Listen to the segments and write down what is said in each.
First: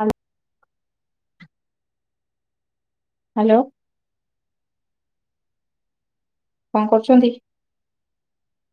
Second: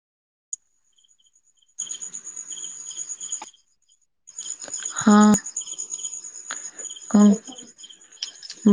ଆ। Hello. ହଁ। କଣ କରୁଛନ୍ତି।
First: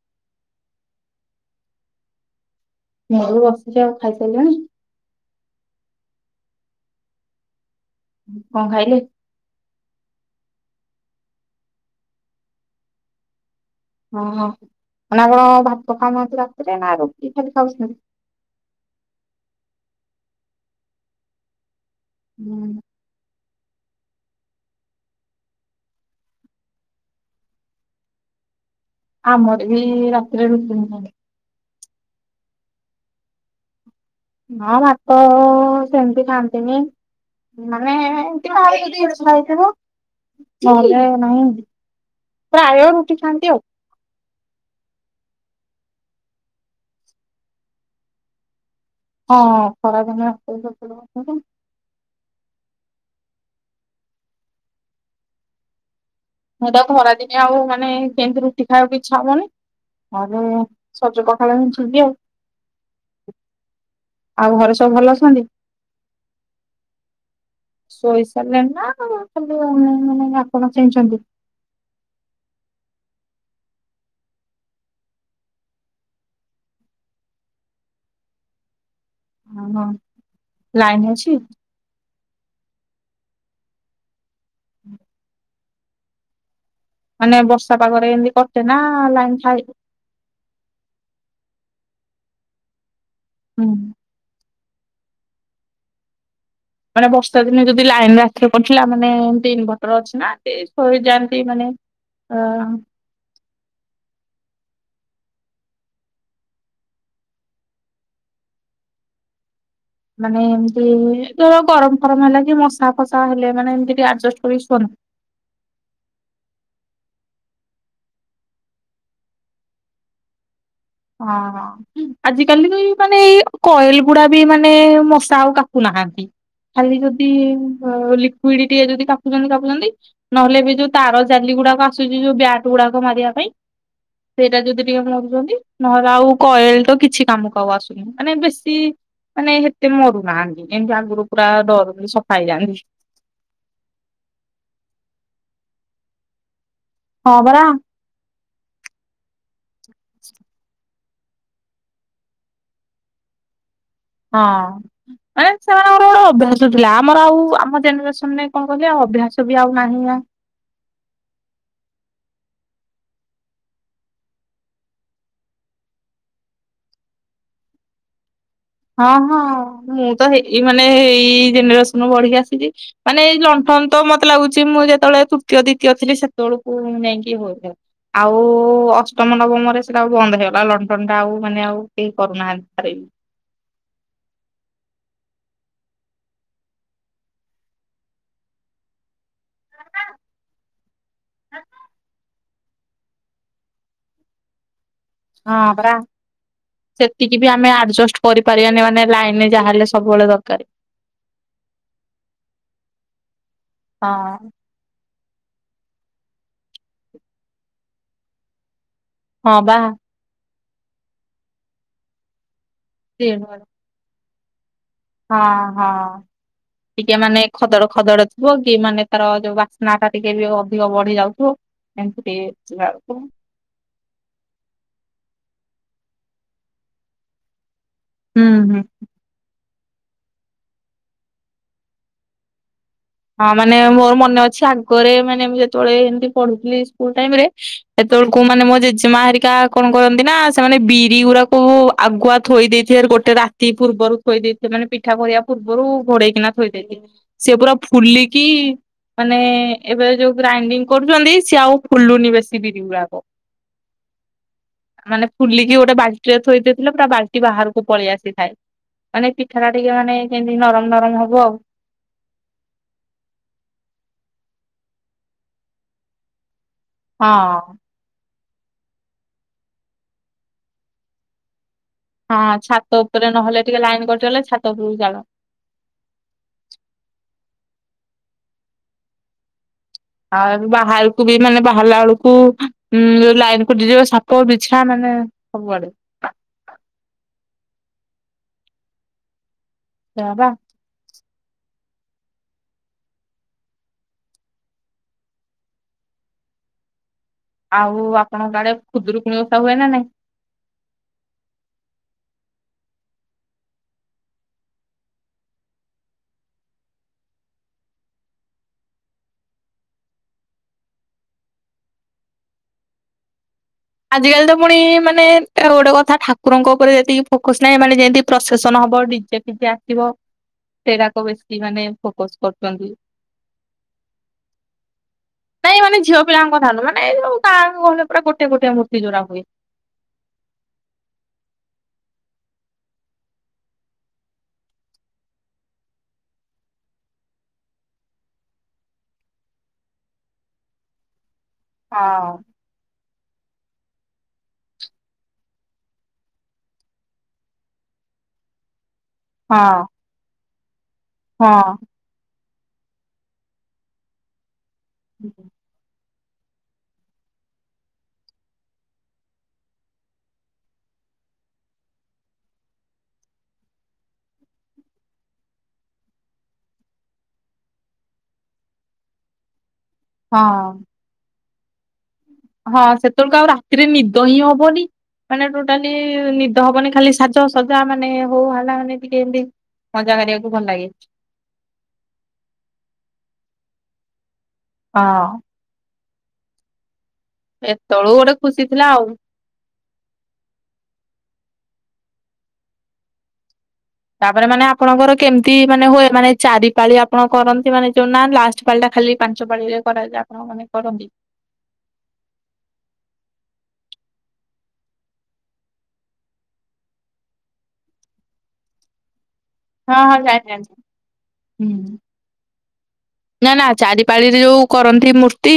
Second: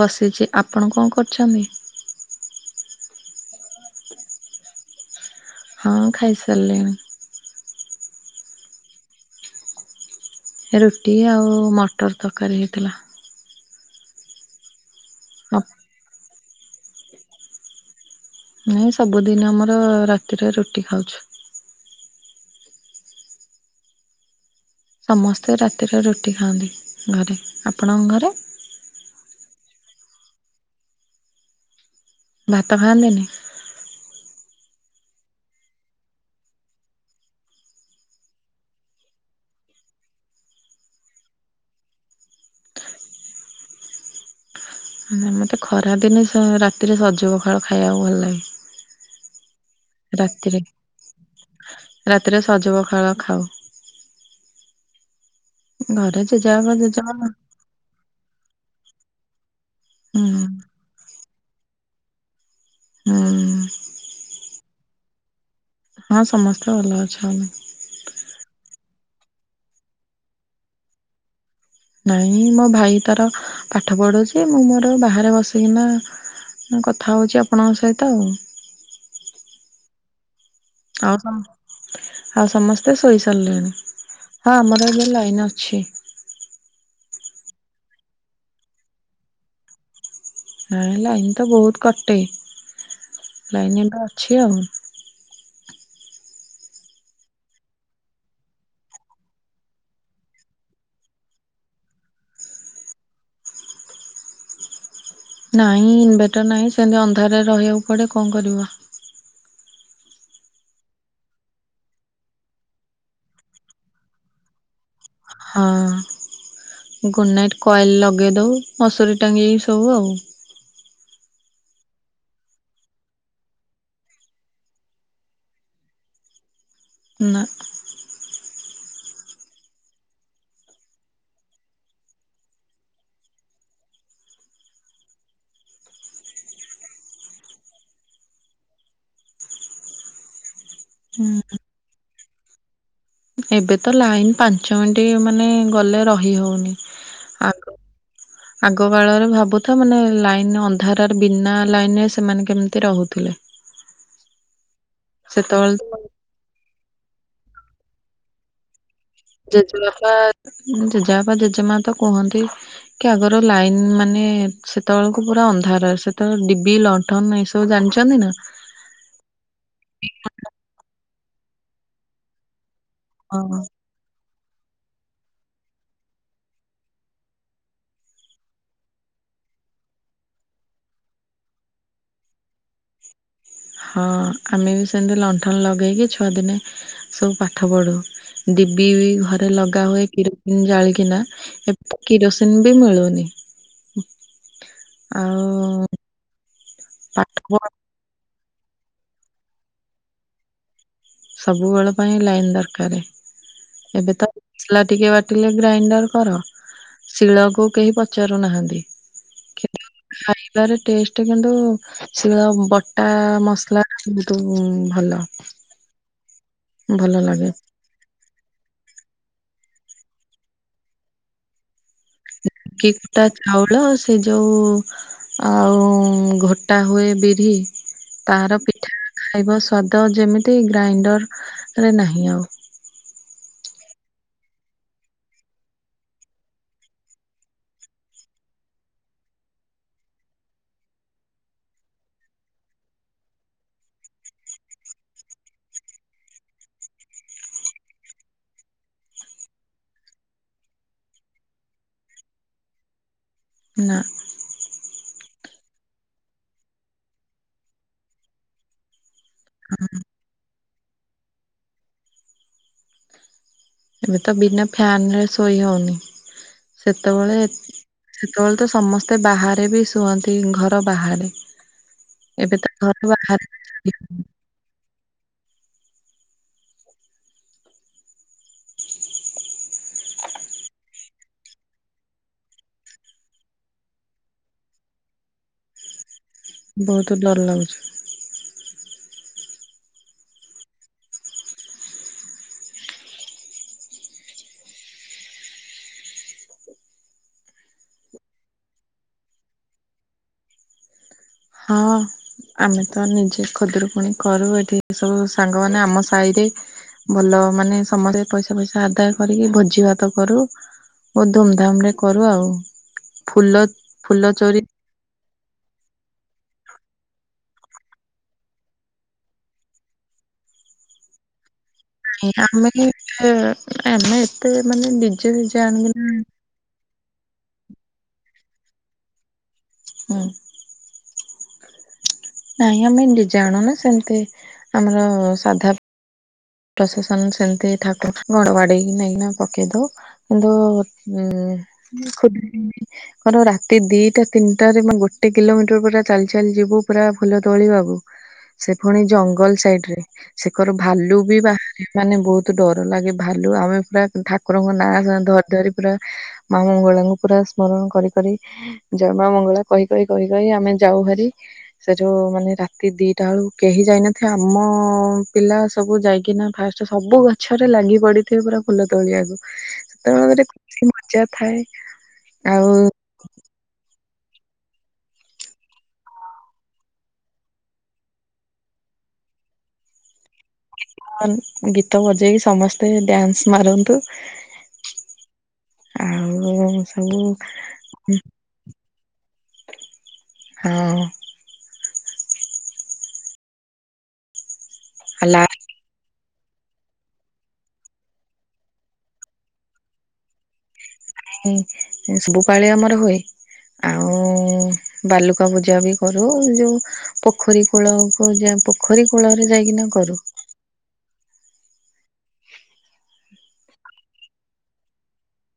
ବସିଛି ଆପଣ କଣ କରଛନ୍ତି । ମୁ ବି ବସିଛି ଆଉ ଖାଇ ସାରିଲେଣି। ହଁ ଖାଇ ସାରିଲିଣି । କଁ ଖାଇଲେ? ରୁଟି ଆଉ ମଟର ତରକାରୀ ହେଇଥିଲା । ଓୋ ହ ମାନେ ଆପଣ ଭାତ ଖାଉନାହାନ୍ତି ରାତିରେ ନା ରୁଟି ଖାଲି ଖାଉଛନ୍ତି । ନାଇଁ ସବୁଦିନ ଆମର ରାତିରେ ରୁଟି ଖାଉଛୁ । ହୁଁ । ସମସ୍ତେ ରାତିରେ ରୁଟି ଖାଆନ୍ତି ଘରେ ଆପଣଙ୍କ ଘରେ । ଆମର ବି ରାତିରେ ରୁଟି ଖାନ୍ତି । ଭାତ ଖାଆନ୍ତିନି । ହଁ ଭାତ ସେମିତି ଖାଆନ୍ତିନି । ମାନେ ଏମତି କାର ଜଦି ଇଛା ହେଇ ଥିବ ନହଲେ ନାହିଁ । ପ୍ରାୟ ରୁଟି ଖାଆନ୍ତି ଆଉ । ମତେ ଖରାଦିନ ସ ରାତିରେ ସଜ ପଖାଳ ଖାଇବାକୁ ଭଲ ଲାଗେ । ହଁ । ରାତିରେ ରାତିରେ ସଜପ ଫଳ ଖାଉ। ଘରେ ମୁଁ ଜେଜେବାପା ତ ଜେଜେମା ଖରାଦିନିଆ ଆଉ ମାନେ କେମିତି ରୁଟି ଖାଇବାକୁ ଇଚ୍ଛା ହବନି। ହୁଁ ଘରେ ସଜ ପଖାଳ ହିଁ [unintelligible] ଆଉ। ହୁଁ ଆଉ ଘରେ ସବୁ ଭଲ ଅଛନ୍ତି? ହଁ ସମସ୍ତେ ଭଲ ଅଛନ୍ତି। ଶୋଇ ସାରିଲେଣି ନା ଖାଲି ଅନ୍ୟମାନେ ଆପଣ ଚେଇଁଚନ୍ତି! ନାଇଁ ମୋ ଭାଇ ତାର ପାଠ ପଢୁଛି ମୁଁ ମୋର ବାହାରେ ବସିକିନା ମୁଁ କଥା ହଉଛି ଆପଣଙ୍କ ସହିତ ଆଉ। ଅ ହଉ, ଲାଇନି ଆଉ ସମ ଅଛି? ଆଉ ସମସ୍ତେ ଶୋଇ ସାରିଲେଣି ହଁ ଆମର ଏବେ ଲାଇନ ଅଛି। ମାନେ ବର୍ଷା ପାଗରେ ଏମତି କଟେ ନା ଲାଇନ୍ ଥାଏ? ହଁ ଲାଇନ୍ ତ ବହୁତ କଟେ, ହୁଁ ଲାଇନ ଏବେ ଅଛି ଆଉ। ମାନେ ବର୍ଷା ଦିନେ ଯଦି ଲାଇନ ରାତିରେ କଟିଲା ମାନେ ଏମିତି ଇନଭଟର ଅଛି ନା ଏ ଶୋଇଯାଆନ୍ତି ମାନେ ଅ ନାଇଁ ଇନଭେଟର ନାହିଁ ସେମିତି ଅନ୍ଧାରରେ ରହିଆକୁ ପଡେ କଣ କରିବା। ମାନେ ଏମିତି ଧର ଗରମ ଫରମ ହେଲା କି ମଶା ଫସା ହେଲେ ମାନେ ଏମିତି ଟିକେ ଆଡଜଷ୍ଟ କରି ଶୁଅନ ହଁ। ଗୁଡ଼୍ ନାଇଟ୍ କଏଲ ଲଗେଇ ଦଉ ମସୁରୀ ଟାଙ୍ଗିକି ଶୋଉ ଆଉ। ହଁ ଆଜିକାଲି ତ ଏଇ ମାନେ ଏଇ କଏଲ ଗୁଡା ବି ମାନେ ମଶା ଆଉ କାଟୁନା ଖାଆନ୍ତି ଖାଲି ଯଦି ନା ଅ ଲିକ୍ୱିଡିଟିଏ ଯଦି [unintelligible] [unintelligible] ନହେଲେ ଏବେ ଯୋଉ ତାର ଜାଲି ଗୁଡାକ ଆସୁଛି ଯୋଉ ବ୍ୟାଟ ଗୁଡାକ ମାରିଆ ପାଇଁ ସେଇଟା ଯଦି ଟିକେ [unintelligible] ନହେଲେ ଆଉ କଏଲ ତ କିଛି କାମକୁ ଆଉ ଆସୁନି ମାନେ ବେଶୀ ମାନେ ହେତେ ମରୁନାହାନ୍ତି। ଏମିତି ଆଗରୁ ପୁରା [unintelligible] ସଫା ହେଇଯାଆନ୍ତି। ଏବେ ତ ଲାଇନ ପାଞ୍ଚ ମିନିଟ ମାନେ ଗଲେ ରହି ହଉନି। ହଁ ପରା। ଆଗ ଆଗ କାଳରେ ଭାବୁଥାଅ ମାନେ ଲାଇନ ଅନ୍ଧାର ତାରେ ବିନା ଲାଇନରେ ସେମାନେ କେମିତି ରହୁଥିଲେ? ହଁ ମାନେ ସେତେବେଳେ ତ ସେମାନଙ୍କର ଗୋଟେ ଗୋଟେ ଅଭ୍ୟାସ ଥିଲା ଆପ ଆମର ଆଉ ଆମ ଜେନେରେସନରେ କଣ କହିଲେ ଅଭ୍ୟାସ ବି ଆଉ ନାହିଁ ଜେଜେବାପା ନା ଜେଜେବାପା ଜେଜେମା ତ କୁହନ୍ତି କି ଆଗର ଲାଇନ ମାନେ ସେତେବେଳକୁ ପୁରା ଅନ୍ଧାର ସେତେବେଳେ ଡିବି ଲଣ୍ଠନ ଏଇସବ ଜାଣିଛନ୍ତି ନା? ହଁ ହଁ ମୁଁ ତ ହେଇ ଏଇ ମାନେ ଏଇ ଜେନେରେସନରେ ବଢିକି ଆସିଛି ମାନେ ଏଇ ହଁ ଲଣ୍ଠନ ତ ମତ ମତେ ଲାଗୁଛି ମୁଁ ଯେତେବେଳେ ତୃତୀୟ ଦ୍ଵିତୀୟ ଥିଲି ସେତେବେଳକୁ ମୁଁ ଯାଇଁକି [unintelligible] ଆଉ ଅଷ୍ଟ ଷମ ନବମରେ ସେଟା ଆଉ ବନ୍ଦ ହେଇଗଲା ଲଣ୍ଠନଟା ଆଉ ମାନେ ଆଉ କେହି କରୁନାହାନ୍ତି। ହଁ ଆମେ ବି ସେମିତି ଲଣ୍ଠନ ଲଗେଇକି ଛୁଆ ଦିନେ ସବୁ ପାଠ ପଢୁ ଡିବି ବି ଘରେ ଲଗା ହୁଏ କିରୋସିନ ଜାଳିକିନା ଏବେ କିରୋସିନ ବି ମିଳୁନି। ହ [inaudible] ହଁ ପରା ପାଠ ସେତିକି ବି ପଢ ଆମେ ଆଡଜଷ୍ଟ କରିପାରିବାନି ମାନେ ଲାଇନରେ ଯାହା ହେଲେ ସବୁବେଳେ ଦକାରେ ସବୁବେଳ ପାଇଁ ଲାଇନ ଦରକାରେ ଏବେ ତ ହଁ ମସଲା ଟିକେ ବା ଟିଲେ ଗ୍ରାଇଣ୍ଡର କର ଶିଳକୁ କେହି ପଚାରୁନାହାନ୍ତି। ହଁ ବା। ଶିଳରେ ଟେଷ୍ଟ କିନ୍ତୁ ଶିଳ ବଟା ମସଲା ବହୁତୁ ହଁ ହଁ ଟିକେ ଭଲ ମାନେ ଲାଗେ ଖଦଡ ଖଦଡ ଥିବ କି ମାନେ ତାର ଯୋଉ ବାସ୍ନାଟା ଟିକେ ବି ଅଧିକ ବଢି ଯାଉଥିବ ଏମିତି ଟିକେ କେକ୍ ଟା ହୁଁ ଚାଉଳ ସେ ଯୋଉ ଆଉ ଘୋଟା ହୁଏ ବିରି ତାର ହୁଁ। ପିଠା ଖାଇବ ସ୍ୱା ଦ ଯେମିତି ଗ୍ରାଇଣ୍ଡରରେ ନାହିଁ ଆଉ। ହଁ ମାନେ ମୋର ମନେ ଅଛି, ଆଗରେ ମାନେ ମୁଁ ଯେତେବେଳେ ଏମିତି ପଢୁଥିଲି ସ୍କୁଲ ଟାଇମରେ, ସେତେବେଳେ ମାନେ ମୋ ଜେଜେମା ହେରିକା କଣ କରନ୍ତି ନା- ସେମାନେ ବିରି ଗୁଡାକୁ ଆଗୁଆ ଥୋଇ ଦେଇଥିବେ ଗୋଟେ ରାତି ପୂର୍ବରୁ ଥୋଇ ଦେଇଥିବେ, ମାନେ ପିଠା କରିବା ପୂର୍ବରୁ ଘୋଡେଇକିନା ଥୋଇ ଦେଇଥିବେ, ସେ ପୁରା ଫୁଲି କି ମାନେ ଏବେ ଯୋଉ ଗ୍ରାଇଣ୍ଡିଙ୍ଗ କରୁଛନ୍ତି, ସିଏ ଆଉ ଫୁଲୁନି ବେଶୀ ବିରି ଗୁଡାକ ନା ମାନେ ଫୁଲିକି ଗୋଟେ ବାଲ୍ଟିରେ ଥୋଇ ଦେଇଥିଲେ ପୁରା ବାଲ୍ଟି ବାହାରକୁ ପଳେଇ ଆସିଥାଏ। ମାନେ ପିଠା ଟା ଟିକେ ମାନେ ଯେମତି ନରମ ନରମ ହବ ଆଉ। ଏବେ ତ ବିନା ଫ୍ୟାନରେ ଶୋଇ ହଉନି, ସେତେବେଳେ ହଁ। ସେତେବେଳେ ତ ସମସ୍ତେ ବାହାରେ ବି ଶୁଅନ୍ତି ଘର ବାହାରେ। ହଁ ଏବେ ତ ଘର ଛାତ ଉପରେ ବାହାରେ ନହେଲେ, ଟିକେ ଲାଇନ କଟିଗଲେ, ଛାତ ଉପରକୁ ଚାଲ। ଆଉ ବାହାରକୁ ବି ମାନେ ବାହାରିଲା ବେଳକୁ ଉଁ ଲାଇନ କଟିଯିବ, ସାପ ବିଛା ମାନେ ହଁ ସବୁଆଡେ ବହୁତ ଡର ଲାଗୁଛି। ସେଇଆ ପା ଆଉ ଆପଣଙ୍କ ଆଡେ ଖୁଦୁରୁକୁୁଣି ଓଷା ହୁଏ ନା ନାଇଁ? ହଁ। ଆମେ ତ ନିଜେ ଖୁଦୁରୁକୁଣୀ କରୁ, ଏଠି ସବୁ ସାଙ୍ଗ ମାନେ ଆମ ସାହି ରେ ଭଲ ମାନେ ସମସ୍ତେ ପଇସା ପଇସା ଆଦାୟ କରିକି ଭୋଜି ଭାତ କରୁ ବହୁତ ଧୁମଧାମ ରେ କରୁ ଆଉ ଫୁଲ ଫୁଲ ଆଜିକାଲି ତ ଚୋରି ପୁଣି ମାନେ ଗୋଟେ କଥା ଠାକୁରଙ୍କ ଉପରେ ଯେତିକି ଫୋକସ ନାହିଁ, ଏମାନେେ ଯେମିତି ପ୍ରଶେସନ ହବ ଡିଜେ ଫିଜେ ଆସିବ ସେଟାକୁ ବେଶୀ ମାନେ ଫୋକସ ଆମେ କରୁଛନ୍ତି। ଆମେ ଏତେ ମାନେ ଡିଜେ ଫିଜେ ନାଇଁ ମାନେ ଆଣିକିନା ଝିଅ ପିଲାଙ୍କ କଥା ମାନେ ଯୋଉ ଗାଁ ଗହଳିରେ ପୁରା ଗୋଟେ ଗୋଟେ ମୁର୍ତ୍ତି ଯୋଉଁଗୁରା ହୁଏ ହଁ ନାଇଁ ଆମେ ଡିଜେ ଆଣୁନା, ସେମିତି ଆମର ସାଧା ପ୍ରଶେସନ ସେମିତି ଠାକୁରଙ୍କୁ ଘଣ୍ଟ ବାଡେଇକି ନେଇକି ପକେଇ ଦଉ, କିନ୍ତୁ ଉ ହଁ ଖ [unintelligible] ରାତି ଦିଟା ତିନିଟାରେ ଗୋଟେ କିଲୋମିଟର ପୁରା ଚାଲି ଚାଲି ଯିବୁ ପୁରା ଫୁଲ ତୋଳିିବାକୁ ସେ ପୁଣି ଜଙ୍ଗଲ ହଁ ସାଇଡ ରେ, ସେକର ଭାଲୁ ବି ହଁ ବାହାରେ ମାନେ ବହୁତ ତୁ ଡର ଲାଗେ ଭାଲୁ ଆମେ ପୁରା ଠାକୁରଙ୍କ ନାଁ ଧରି ଧରି ପୁରା ମା ମଙ୍ଗଳାଙ୍କୁ ପୁରା ସ୍ମରଣ କରି କରି ଜୟ ମା ମଙ୍ଗଳା କହି କହି କହି କହି ଆମେ ଯାଉ ଯିବୁହାରି, ସେଠଉ ମାନେ ରାତି ଦିଟା ବେଳୁ କେହି ଯାଇନଥିବେ, ଆମ ପିଲା ସବୁ ଯାଇ ଫାଷ୍ଟ ସବୁ ଗଛରେ ଲାଗି ପଡିଥିବ ପୁରା ଫୁଲ ତୋଳିବାକୁ ତରେ [unintelligible] ହଁ। ଖୁସି ମଜା ଥାଏ । ହଁ ସେତେବେଳକୁ ଆଉ ରାତିରେ ନିଦ ହିଁ ହବନି । ମାନେ ଟୋଟାଲି ନିଦ ହବନି, ଖାଲି ସାଜ ସଜା ମାନେ ହୋହାଲା ମାନେ ଟିକେ ଏମତି ମଜା କରିବା। ଗୀତ ବଜେଇକି ସମସ୍ତେ ଡ୍ୟାନ୍ସ ମାରନ୍ତୁ । ହଁ ଆଉ ସବୁ ସେତେବେଳୁ ଗୋଟେ ଖୁସି ଥିଲା ଆଉ ହଁ । ତାପରେ ମାନେ ଆପଣଙ୍କର କେମିତି ମାନେ ହୁଏ ମାନେ--? ଚାରି ପାଳି ଆପଣ କରନ୍ତି ମାନେ ଯୋଉ ନା ଲାଷ୍ଟ ପାଳି ଟା ଖାଲି ପାଞ୍ଚ ପାଳି ରେ କରାଯାଏ ଆପଣଙ୍କ ମାନେ--? କରନ୍ତି? ହଁ ଶୁଭ ପାଳି ଆମର ହୁଏ, ଆଉ ବାଲୁକା ପୂଜା ବି କରୁ, ଯୋଉ ପୋଖରୀ କୂଳ କୁ ପୋଖରୀ କୂଳ ହଁ ହଁ ଜାଣିଚି ନା ନା ଚାରି ପାଳିରେ ଯୋଉ କରନ୍ତି ମୂର୍ତ୍ତି,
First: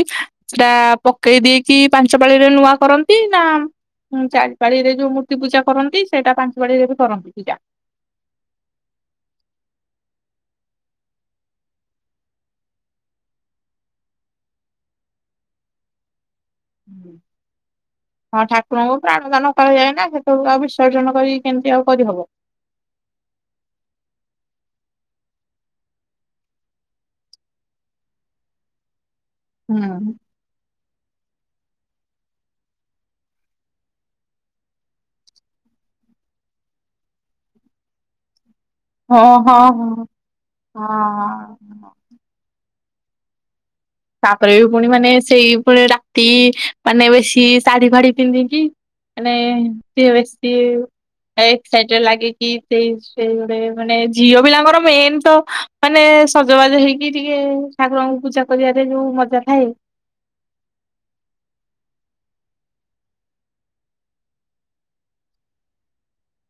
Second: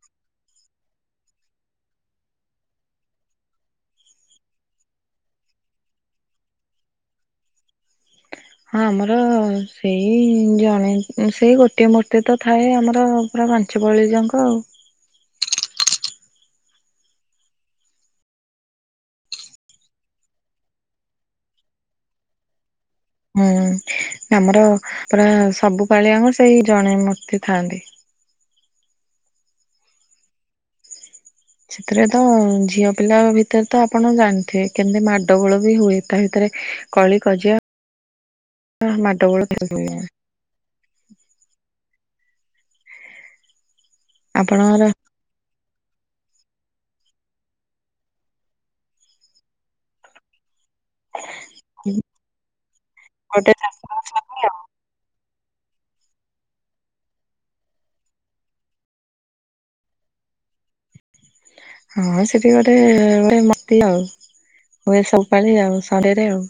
ସେଟା ପକେଇ ଦେଇକି ପାଞ୍ଚ ପାଳିରେ ନୂଆ କରନ୍ତି ନା ହୁଁ ଚାରିପାଳି ରେ ଯୋଉ ମୂର୍ତ୍ତି ପୂଜା କରନ୍ତି ସେଇଟା ପାଞ୍ଚ ପାଳି ରେ ବି କରନ୍ତି ପୂଜା। ହଁ ଆମର ସେଇ ଜଣେ ସେଇ ଗୋଟିଏ ମୂର୍ତ୍ତି ତ ଥାଏ ଆମର ପାଞ୍ଚ ପାଳିଯାକ ଆଉ। ହୁଁ ହଁ ଠାକୁରଙ୍କୁ ପ୍ରାଣ ଦାନ କରାଯାଏ ନା ସେଠକୁ ଆଉ ବିସର୍ଜନ କରି କେମିତି ଆଉ କରିହବ। ହୁଁ ଆମର ପୁରା ସବୁ ପାଳିଆଙ୍କ ସେଇ ଜଣେ ମୂର୍ତ୍ତି ଥାଆନ୍ତି। [inaudible] ହୁଁ ସେଥିରେ ତ ଝିଅ ପିଲା ଭିତରେ ତ ଆପଣ ଜାଣିଥିବେ କେମିତି ମାଡଗୋଳ ବି ହୁଏ ତା ଭିତରେ କଳି କଜିଆ ହଁ ମାଡଗୋଳ ହଁ ହ ହୁଏ। ହ ତାପରେ ବି ପୁଣି ଆପଣଙ୍କର ମାନେ ସେଇ ସେ ରାତି ମାନେ ବେଶୀ ଶାଢୀ ଫାଢୀ ପିନ୍ଧିକି ମାନେ [unintelligible] ଏ ଏକ୍ସାଇଟେଡ ଲାଗେ କି ସେଇ ସେ ଗୋଟେ ମାନେ ଝିଅ ପିଲାଙ୍କର ମେନ ତ ମାନେ ସଜବାଜ ହେଇକି ଟିକେ ଠାକୁରଙ୍କୁ ପୂଜା କରିବା। ଯୋଉଁ ମଜା ଥାଏ। ହଁ ସେଠି ଗୋଟେ ହୁଏ ମତି ଆଉ ହୁଏ ସବପାଳି ଆଉ ସନ୍ଧ୍ୟା ରେ ଆଉ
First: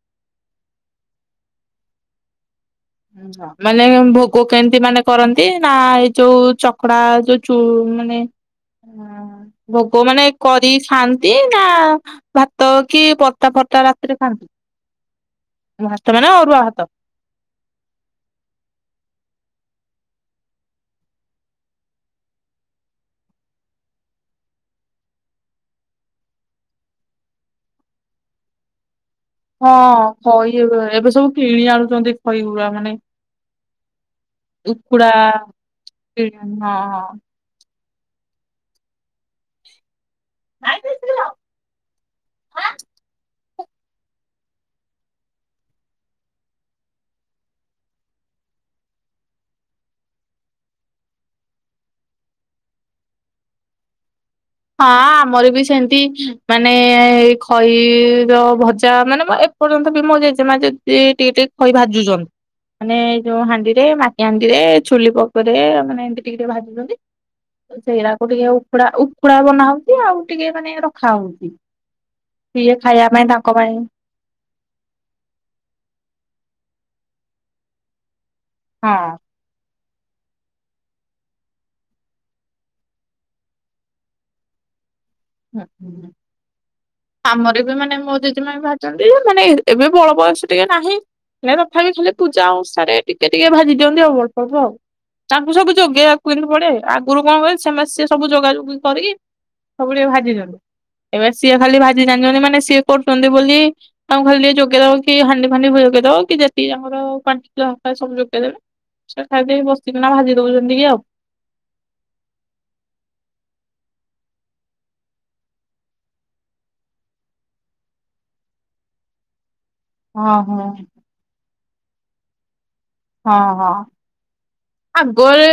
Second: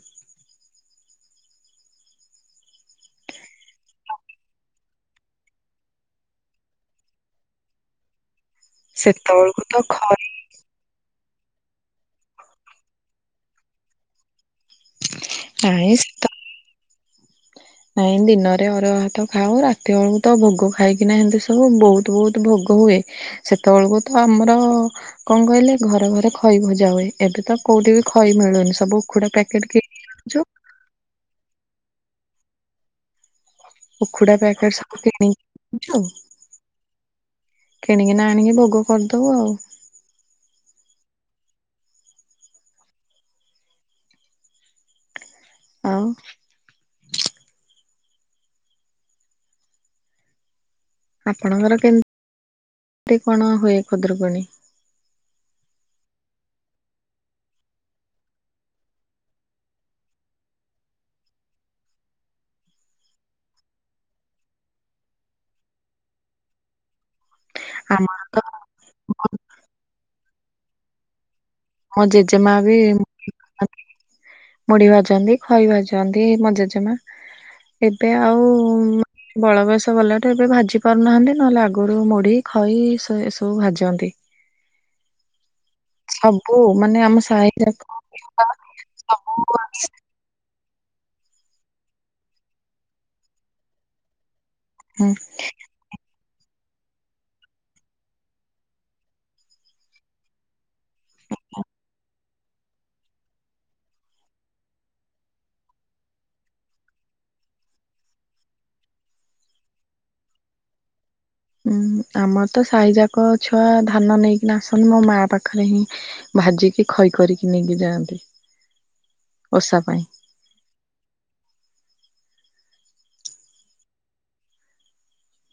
ମାନେ ଭୋଗ କେମିତି ମାନେ କରନ୍ତି ନା ଏଇ ଯୋଉଁ ଚକଡା ଯୋଉଁ ମାନେ ସେତେବେଳକୁ ତ ଭୋଗ ଖଇ ମାନେ କରି ସା ନା ଭାତ କି ପରଟା ଫରଟା ରାତିରେ ଖାଆନ୍ତି? ନାଇଁ ଭାତ ସେତ ମାନେ ଅରୁଆ ଭାତ। ନାଇଁ ଦିନରେ ଅରୁଆ ଭାତ ଖାଉ ରାତି ବେଳକୁ ତ ଭୋଗ ଖାଇକିନା ହେମିତି ଶୋଉ ବହୁତ ବହୁତ ଭୋଗ ହୁଏ ସେତ ବେଳକୁ ଆମର କଣ କହିଲେ ଘରେ ଘରେ ଖଇ ଭଜା ହୁଏ ଏବେ ତ କୋଉଠି ବି ଖଇ ମିଳୁନି ସବୁ ଉଖୁଡା ପ୍ୟାକେଟ ହଁ କିଣିକି ଆଣୁଛୁ। ଖଇ ଏବେ ସବୁ କିଣି ଆଣୁଛନ୍ତି ଖଇଗୁର ମାନେ ଉଖୁଡା ପ୍ୟାକେଟ ସବୁ ଉଖୁଡା କିଣିକି ହଁ ହଁ। କିଣିକି ନା ଆଣିକି ଭୋଗ କରିଦବୁ ଆଉ ହଁ। ହଁ ଆଉ ଆପଣଙ୍କର କେମି ମିତି କଣ ହୁଏ ଖୁଦୁରୁକୁଣୀ? ହଁ ଆମର ବି ସେମିତି ମାନେ ଏଇ ଖଇର ଭଜା ମାନେ ଏ ପର୍ଯ୍ୟନ୍ତ ବି ମୋ ଜେଜେ ମା ଯଦି ଟିକେ ଟିକେ ଖଇ ଭାଜୁଛନ୍ତି। ମାନେ ଏଇ ଯୋଉଁ ହାଣ୍ଡିରେ ମାଟି ହାଣ୍ଡି ରେ ଛୁଲି ପକରେ ମାନେ ଏମିତି ଟିକେ ଟିକେ ଭାଜୁଛନ୍ତି। ଆମ ସେଇଡାକୁ ଟିକେ ଉକୁୁଡା ଉକୁୁଡା ବନା ହଉଛି ଆଉ ଟିକେ ମାନେ ରଖା ହଉଚ। ମୋ ସିଏ ଖାଇବା ପାଇଁ ତାଙ୍କ ପାଇଁ ମୁଢ଼ି ଭାଜନ୍ତି ଖଇ ଭାଜନ୍ତି ମୋ ଜେ ଜେଜେ ମା ଏବେ ଆଉ ହଁ। ବଳବୟସ ଗଲାଟୁ ଏବେ ଭାଜି ପାରୁନାହାନ୍ତି ନହେଲେ ଆଗରୁ ମୁଢ଼ି ଖଇ ଏ ସବୁ ଭାଜନ୍ତି। ହୁଁ ହହୁଁ ସବୁ ମାନେ ଆମ ସାହି ଆମର ବି ଯାକ ମାନେ ମୋ ଜେଜେ ମା ଭାଜନ୍ତି ଯେ ମାନେ ଏବେ ବଳ ବୟସ ଟିକେ ନାହିଁ ହେଲେ ତଥାପି ଖାଲି ପୂଜା ଅନୁସାରେ ଟିକେ ଟିକେ ଭାଜି ଦିଅନ୍ତି ଆଉ କଣ। କୁ ଆଉ ହୁଁ ତାଙ୍କୁ ସବୁ ଯୋଗେଇବାକୁ କହିଲୁ। ସବୁଆଡେ ଆଗରୁ କଣ କହିଲ ସେମାନେ ସ ସବୁ ଯୋଗାଯୋଗ କରିକି ସବୁ ଭାଜି ଦିଅନ୍ତି। ଏବେ ସିଏ ଖାଲି ଭାଜି ଜାଣିଛନ୍ତି ମାନେ ସିଏ କରୁଛନ୍ତି ବୋଲି ତାଙ୍କୁ ଖାଲି ଟ ଯୋଗେଇଦ କି ହାଣ୍ଡି ଫାଣ୍ଡି ଯୋଗେଇଦବ କି ଯେତିି ତାଙ୍କର [unintelligible] ସବୁ ଯୋଗେଇଦବେ ସେ ଖାଇ ପିଇ ବସିକିନା ଭାଜି ଦଉଛନ୍ତି ଟିକେ ଆଉ। ହୁଁ ଆମର ତ ଯାକ ଛୁଆ ଧାନ ନେଇକିନା ଆସନ୍ତି ମୋ ମା ପାଖରେ ହିଁ ଭାଜିକି ଖଇ କରିକି ନେଇକି ଯାଆନ୍ତି। ଓଷା ପାଇଁ ହଁ ହଁ। ହଁ ହଁ। ଆଗରେ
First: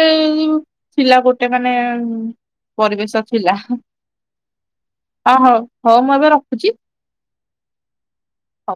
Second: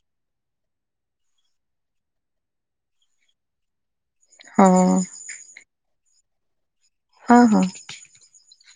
ଥିଲା ଗୋଟେ ମାନେ ପରିବେଶ ଥିଲା ହଁ ହଁ ହଉ ହଉ ମୁଁ ଏବେ ରଖୁଚି। ହଁ ହଁ। ହଉ।